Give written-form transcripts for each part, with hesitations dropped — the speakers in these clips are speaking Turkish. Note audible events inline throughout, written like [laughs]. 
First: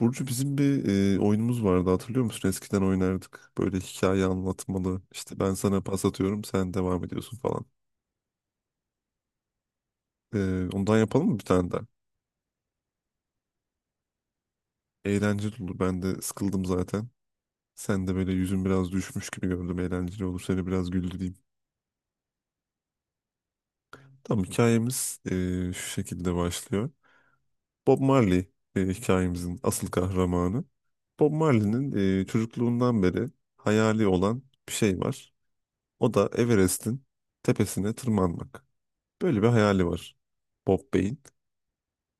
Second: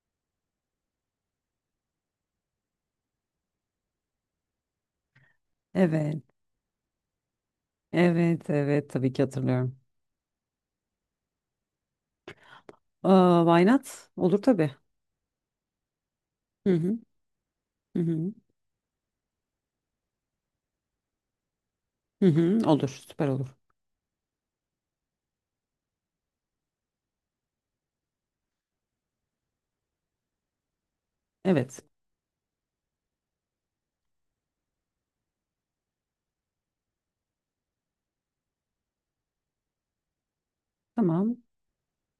Burcu bizim bir oyunumuz vardı, hatırlıyor musun? Eskiden oynardık. Böyle hikaye anlatmalı. İşte ben sana pas Evet, atıyorum, sen devam ediyorsun falan. evet, evet tabii ki hatırlıyorum. Ondan yapalım mı bir tane daha? Aa, why not? Olur tabii. Eğlenceli olur. Ben de sıkıldım Hı hı, zaten. hı Sen de böyle hı, yüzün biraz düşmüş gibi gördüm. Eğlenceli olur. Seni biraz güldüreyim. hı hı, olur, süper olur. Tamam, hikayemiz şu şekilde başlıyor. Bob Marley hikayemizin asıl kahramanı. Bob Evet, Marley'nin çocukluğundan beri hayali olan bir şey var. O da Everest'in tepesine tırmanmak. Böyle bir hayali var Bob Bey'in. tamam.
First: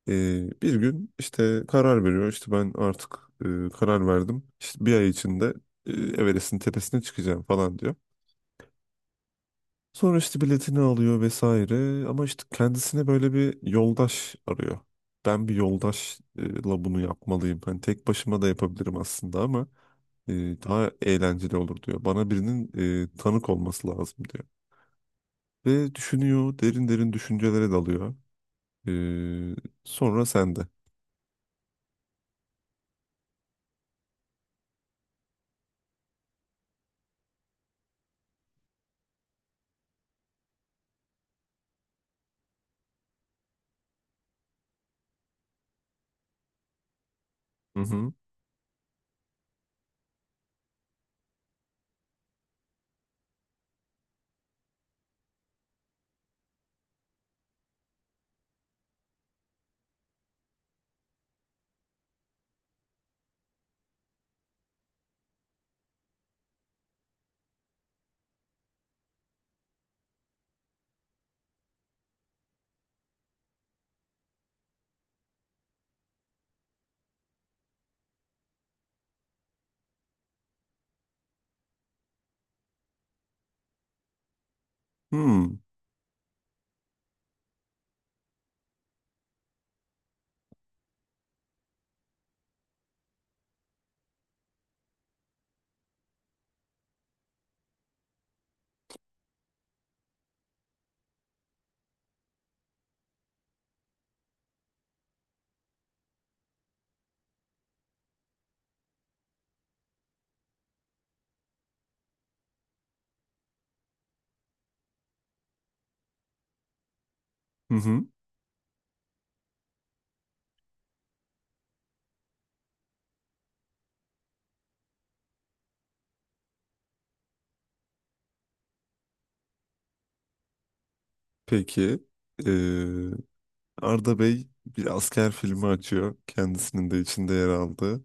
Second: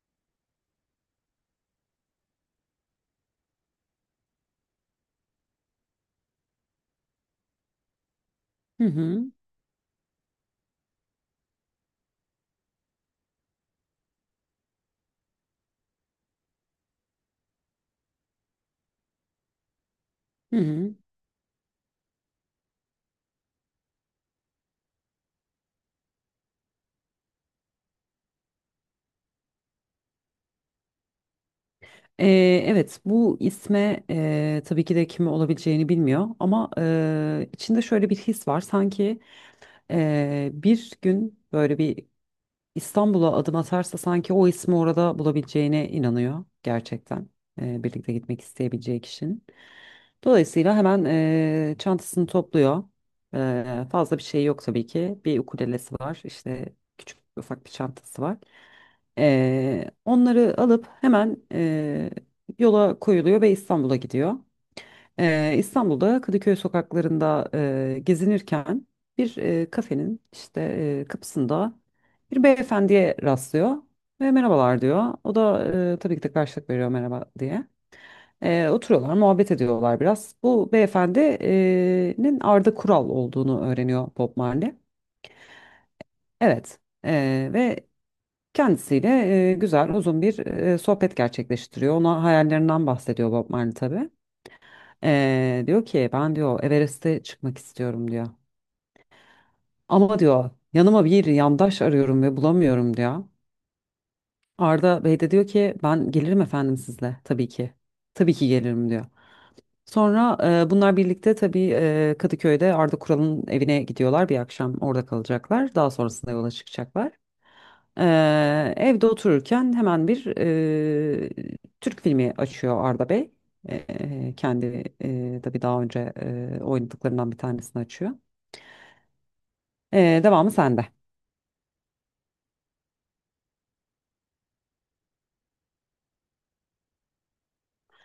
Bir gün işte karar veriyor. İşte ben artık karar verdim. İşte 1 ay içinde Everest'in tepesine çıkacağım falan diyor. Hı hı, Sonra işte biletini alıyor vesaire. Ama işte kendisine böyle bir yoldaş arıyor. Ben bir yoldaşla bunu yapmalıyım. Hani tek başıma da yapabilirim aslında ama e, hı daha hı. eğlenceli olur diyor. Bana birinin tanık olması lazım diyor. Ve düşünüyor, derin derin düşüncelere dalıyor. Ee, sonra sende. Evet, bu isme tabii ki de kimi olabileceğini bilmiyor ama içinde şöyle bir his var. Sanki bir gün böyle bir İstanbul'a adım atarsa sanki o ismi orada bulabileceğine inanıyor gerçekten. Hı hı. Birlikte gitmek isteyebileceği kişinin. Dolayısıyla hemen çantasını topluyor. Fazla bir şey yok tabii ki. Bir ukulelesi var, işte küçük ufak bir çantası var. Onları alıp hemen yola koyuluyor ve İstanbul'a gidiyor. İstanbul'da Kadıköy sokaklarında gezinirken bir kafenin işte kapısında bir beyefendiye rastlıyor ve merhabalar diyor. O da tabii ki de karşılık veriyor merhaba diye. Oturuyorlar, muhabbet ediyorlar biraz. Bu beyefendinin Arda Kural olduğunu öğreniyor Bob Marley. Hmm. Evet. Ve kendisiyle güzel, uzun bir sohbet gerçekleştiriyor. Ona hayallerinden bahsediyor Bob Marley tabii. Diyor ki ben diyor Everest'e çıkmak istiyorum diyor. Ama diyor yanıma bir yandaş arıyorum ve bulamıyorum diyor. Arda Bey de diyor ki ben gelirim efendim sizle tabii ki. Tabii ki gelirim diyor. Sonra bunlar birlikte tabii Kadıköy'de Arda Kural'ın evine gidiyorlar bir akşam orada kalacaklar. Daha sonrasında yola çıkacaklar. Hı hı. Evde otururken hemen bir Türk filmi açıyor Arda Bey. Kendi tabii daha önce oynadıklarından bir tanesini açıyor. Devamı sende. Peki. Ee, Arda Bey bir asker filmi açıyor. Kendisinin de içinde yer aldığı.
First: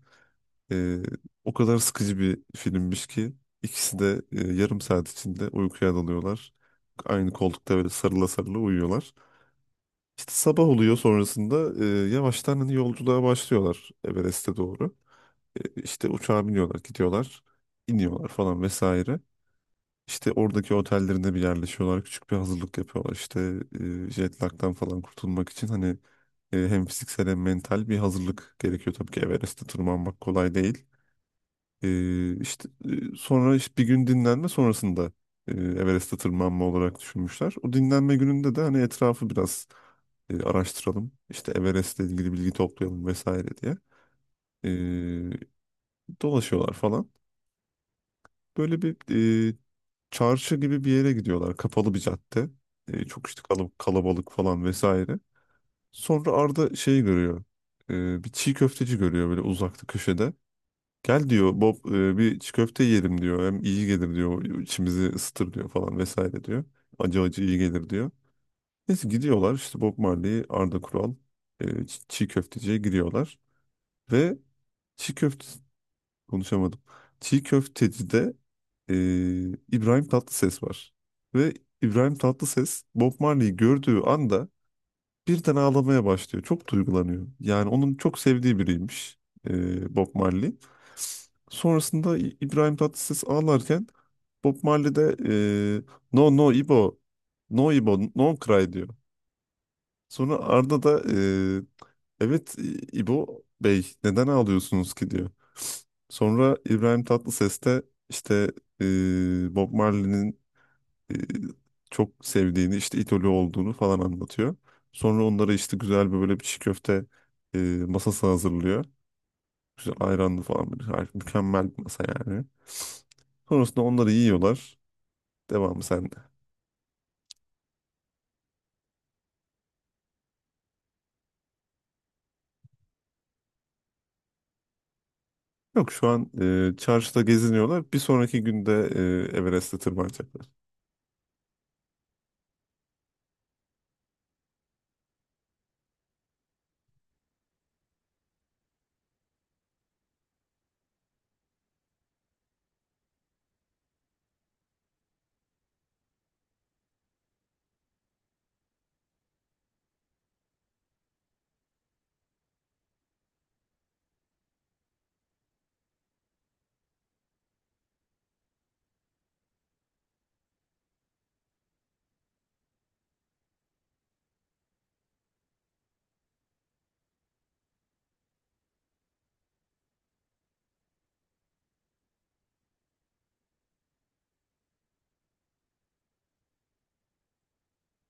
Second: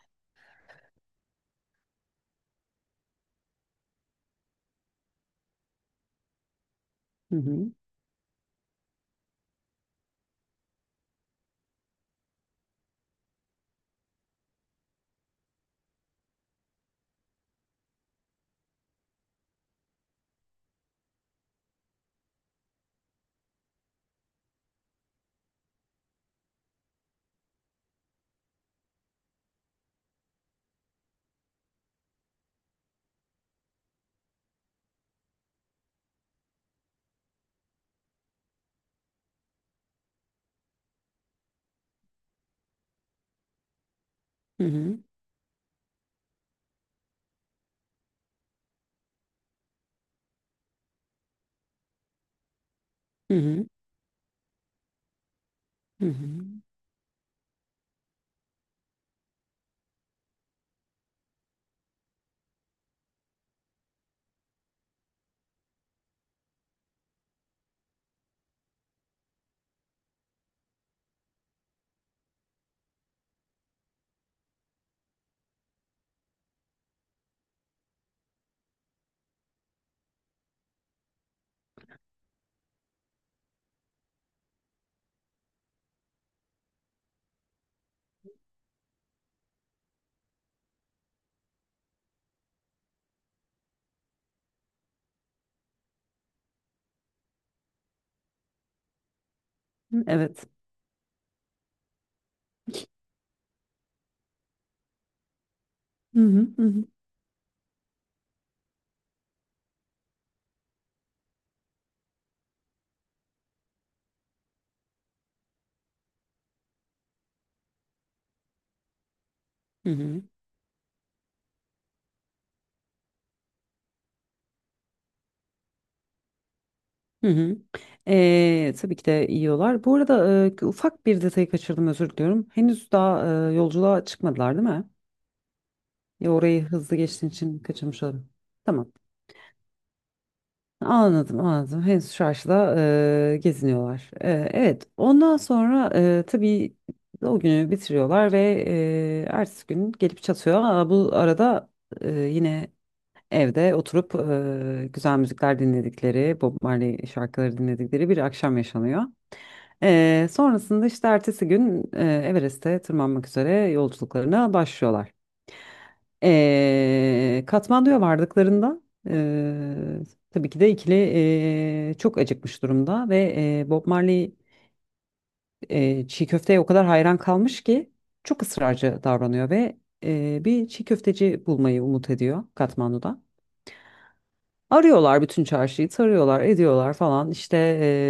Ee, O kadar sıkıcı bir filmmiş ki ikisi de 30 dakika içinde uykuya dalıyorlar. Aynı Hı hı. koltukta böyle sarıla sarıla uyuyorlar. İşte sabah oluyor, sonrasında yavaştan hani yolculuğa başlıyorlar Everest'e doğru. İşte uçağa biniyorlar, gidiyorlar, iniyorlar falan vesaire. İşte oradaki otellerinde bir yerleşiyorlar. Küçük bir hazırlık yapıyorlar. İşte jet lag'dan falan kurtulmak için hani hem fiziksel hem mental bir hazırlık gerekiyor. Tabii ki Everest'te tırmanmak kolay değil. E, sonra işte bir gün dinlenme sonrasında Everest'te tırmanma olarak düşünmüşler. O dinlenme gününde de hani etrafı biraz araştıralım. İşte Everest'le ilgili bilgi toplayalım vesaire diye. Hı E, hı. dolaşıyorlar falan. Böyle bir çarşı gibi bir yere gidiyorlar. Kapalı bir cadde. Çok Hı işte hı. Kalabalık falan vesaire. Hı Sonra hı. Arda şeyi görüyor. Bir çiğ köfteci görüyor böyle uzakta köşede. Gel diyor Bob, bir çiğ köfte yiyelim diyor. Hem iyi gelir diyor. İçimizi ısıtır diyor falan vesaire diyor. Acı acı iyi gelir diyor. Neyse gidiyorlar işte Bob Marley, Arda Kural çiğ köfteciye giriyorlar. Ve çiğ köfte konuşamadım. Çiğ köfteci e, İbrahim Tatlıses var. Ve İbrahim Tatlıses Bob Marley'i gördüğü anda birden ağlamaya başlıyor. Çok duygulanıyor. Yani onun çok sevdiği biriymiş Bob Marley. Sonrasında İbrahim Tatlıses ağlarken Bob Marley de e, no no İbo, no İbo, no cry diyor. Sonra Evet. Arda da evet İbo Bey neden ağlıyorsunuz ki diyor. Hı hı. Sonra Hı hı. İbrahim Tatlıses de işte Bob Marley'nin e, çok sevdiğini, işte idolü olduğunu falan anlatıyor. Sonra onlara işte güzel bir böyle bir çiğ köfte e, masası hazırlıyor. Hı Güzel hı. ayranlı falan bir harika, mükemmel bir masa yani. Sonrasında onları yiyorlar. Devamı sende. Hı hı. Tabii ki de yiyorlar. Bu arada ufak bir detayı kaçırdım özür diliyorum. Henüz daha yolculuğa çıkmadılar değil mi? Yok şu Ya an orayı hızlı çarşıda geçtiğin için geziniyorlar. Bir kaçırmış oldum. sonraki günde Tamam. Everest'e tırmanacaklar. Anladım, anladım. Henüz çarşıda geziniyorlar. Evet. Ondan sonra tabii o günü bitiriyorlar ve ertesi gün gelip çatıyor. Aa, bu arada yine evde oturup güzel müzikler dinledikleri, Bob Marley şarkıları dinledikleri bir akşam yaşanıyor. Sonrasında işte ertesi gün Everest'e tırmanmak üzere yolculuklarına başlıyorlar. Katmandu'ya vardıklarında e, tabii ki de ikili çok acıkmış durumda ve Bob Marley çiğ köfteye o kadar hayran kalmış ki çok ısrarcı davranıyor ve bir çiğ köfteci bulmayı umut ediyor Katmandu'da. Arıyorlar bütün çarşıyı, tarıyorlar, ediyorlar falan işte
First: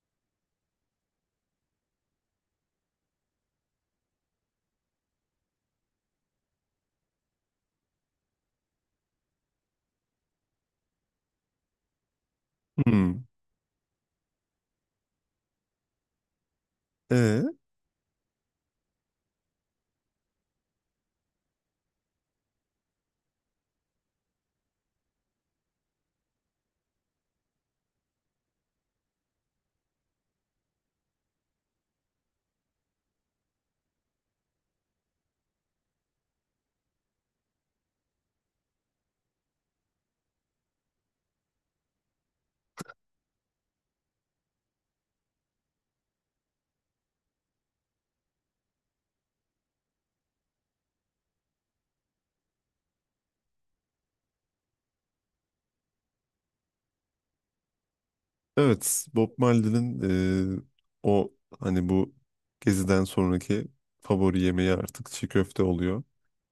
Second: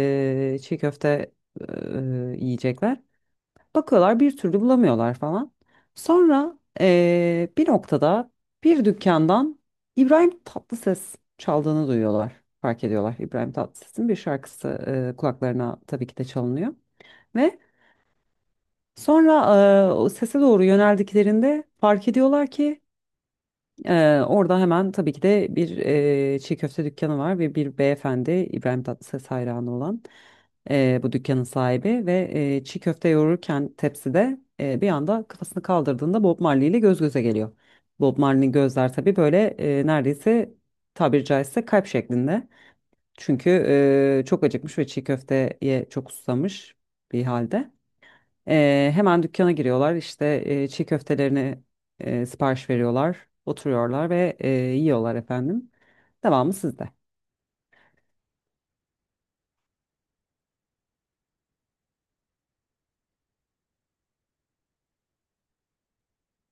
çiğ köfte yiyecekler. Bakıyorlar bir türlü bulamıyorlar falan. Sonra bir noktada bir dükkandan İbrahim Tatlıses çaldığını duyuyorlar. Fark ediyorlar Hmm. İbrahim Tatlıses'in bir şarkısı kulaklarına tabii ki de çalınıyor. E, Ve sonra o sese doğru yöneldiklerinde fark ediyorlar ki orada hemen tabii ki de bir çiğ köfte dükkanı var ve bir beyefendi İbrahim Tatlıses hayranı olan bu dükkanın sahibi ve çiğ köfte yoğururken tepside bir anda kafasını kaldırdığında Bob Marley ile göz göze geliyor. Bob Marley'nin gözler tabii böyle neredeyse tabiri caizse kalp şeklinde. Çünkü çok acıkmış ve çiğ köfteye çok susamış bir halde. Hemen dükkana giriyorlar işte çiğ köftelerini sipariş veriyorlar. Oturuyorlar ve yiyorlar efendim. Devamı sizde. evet, Bob Marley'nin e, o hani bu geziden sonraki favori yemeği artık çiğ köfte oluyor.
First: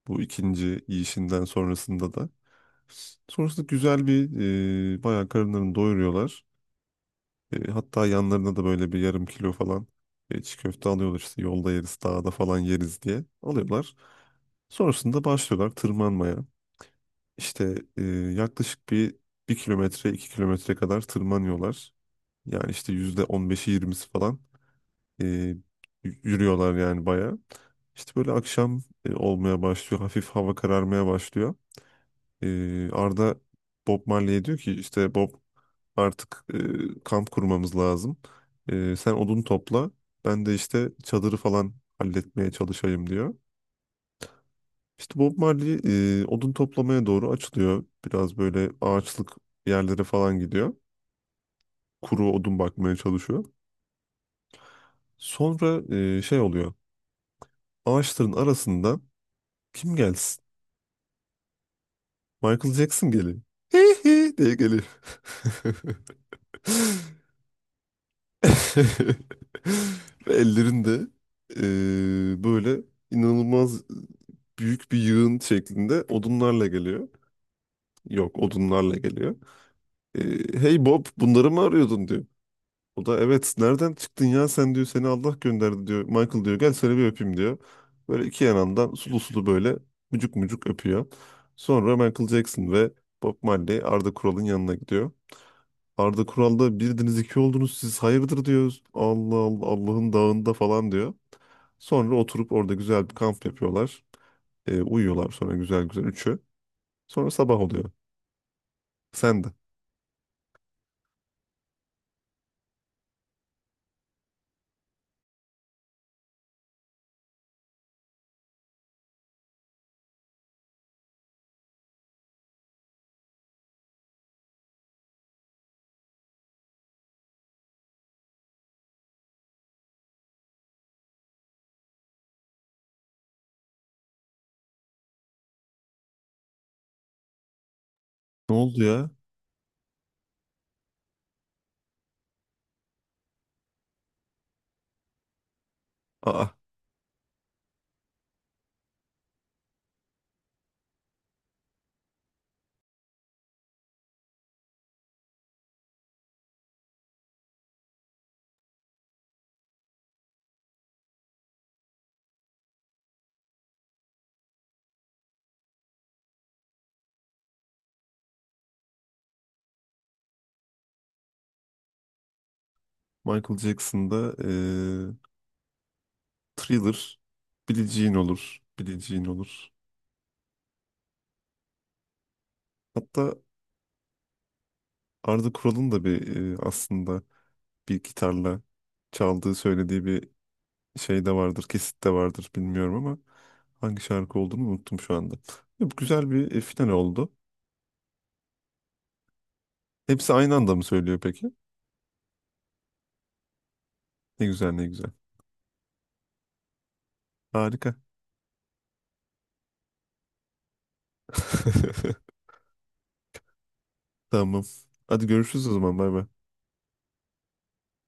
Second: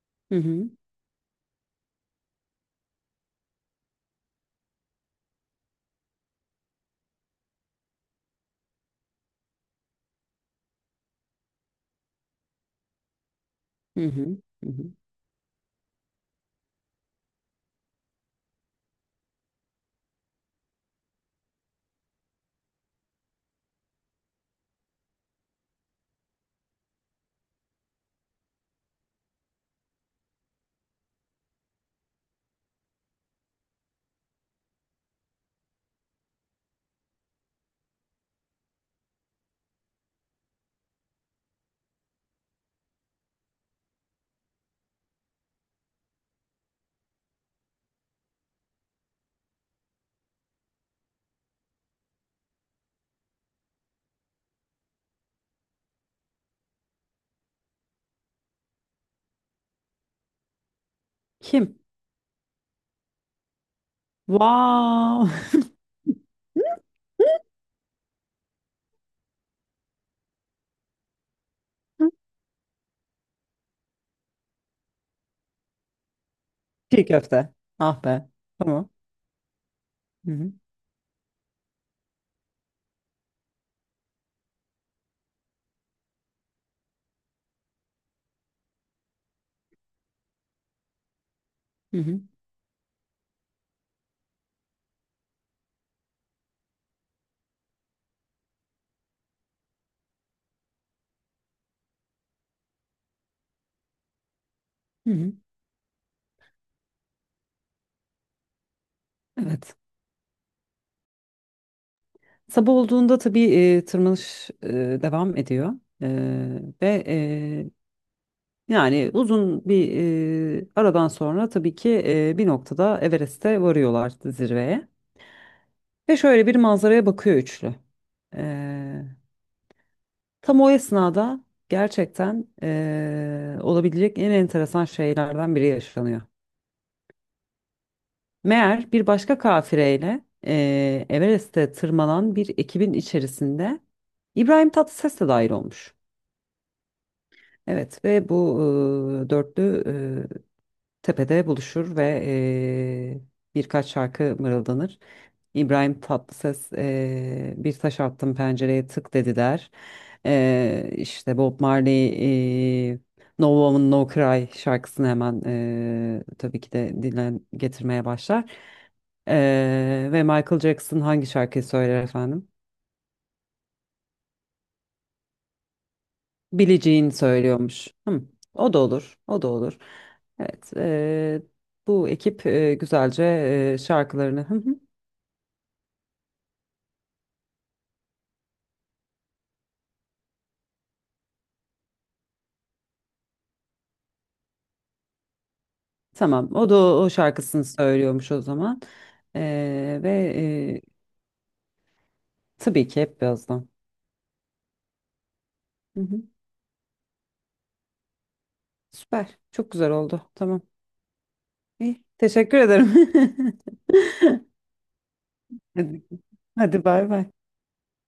Bu Hı hı, ikinci yiyişinden sonrasında da. Sonrasında güzel bir bayağı karınlarını doyuruyorlar. Hatta yanlarına da böyle bir 0,5 kilo falan çiğ köfte alıyorlar, işte yolda yeriz, dağda falan yeriz diye alıyorlar. hı hı, hı hı. Sonrasında başlıyorlar tırmanmaya. İşte yaklaşık bir kilometre 2 kilometre kadar tırmanıyorlar. Yani işte %15'i yirmisi falan e, y- yürüyorlar yani bayağı. İşte böyle akşam olmaya başlıyor. Hafif hava kararmaya başlıyor. Arda Bob Marley'e diyor ki işte Bob artık kamp kurmamız lazım. Sen odun topla. Ben de işte çadırı falan halletmeye çalışayım diyor. İşte Bob Marley odun toplamaya doğru açılıyor. Biraz böyle ağaçlık yerlere falan gidiyor. Kuru odun bakmaya çalışıyor. Sonra şey oluyor. Ağaçların arasından kim gelsin? Kim? Michael Jackson geliyor. [laughs] Hey hey diye geliyor. Wow. [laughs] [laughs] Ve ellerinde böyle inanılmaz büyük bir yığın şeklinde odunlarla [laughs] Çiğ geliyor. köfte. Ah be. Yok Tamam. odunlarla geliyor. Hı hı, Hey Bob bunları mı arıyordun diyor. O da evet nereden çıktın ya sen diyor, seni Allah gönderdi diyor. Michael diyor gel seni bir öpeyim diyor. Böyle iki yanından sulu sulu böyle mucuk mucuk öpüyor. hı Sonra hı, Michael Jackson ve Bob Marley Arda Kural'ın yanına gidiyor. Arda Kural'da birdiniz iki oldunuz siz, hayırdır diyor. Allah Allah, Allah'ın dağında falan diyor. Sonra oturup orada güzel bir kamp yapıyorlar. Hı Uyuyorlar hı. sonra güzel güzel üçü. Sonra sabah oluyor. Sen de. Evet. Sabah olduğunda tabii tırmanış devam ediyor E, ve yani uzun bir aradan sonra tabii ki bir noktada Everest'e varıyorlar zirveye ve şöyle bir manzaraya bakıyor üçlü. E, Tam o esnada gerçekten olabilecek en enteresan şeylerden biri yaşanıyor. Ne oldu Meğer bir ya? başka kafireyle Everest'e tırmanan bir ekibin içerisinde İbrahim Tatlıses de dahil olmuş. Aa, Evet ve bu dörtlü e, tepede buluşur ve birkaç şarkı mırıldanır. İbrahim Tatlıses bir taş attım pencereye tık dedi der. İşte Bob Marley No Woman No Cry şarkısını hemen tabii ki de dilen getirmeye başlar. Ve Michael Jackson hangi şarkıyı söyler efendim? Michael Jackson'da Thriller, Bileceğini Billie söylüyormuş. Jean Hı, olur. o da Billie olur, Jean o da olur. olur. Evet, bu ekip güzelce Hatta şarkılarını. Hı hı. Arda Kural'ın da bir aslında bir gitarla çaldığı söylediği bir şey de vardır, kesit de vardır bilmiyorum ama hangi şarkı olduğunu unuttum şu anda. Ya, bu güzel Tamam, bir o da final o oldu. şarkısını söylüyormuş o zaman. Ve Hepsi aynı anda mı e, söylüyor peki? tabii ki hep birazdan. Ne güzel ne güzel. Hı hı. Harika. Süper, çok güzel oldu. Tamam. İyi, [laughs] teşekkür ederim. Tamam. [laughs] Hadi görüşürüz o zaman. Hadi, Bay bay. hadi bay bay.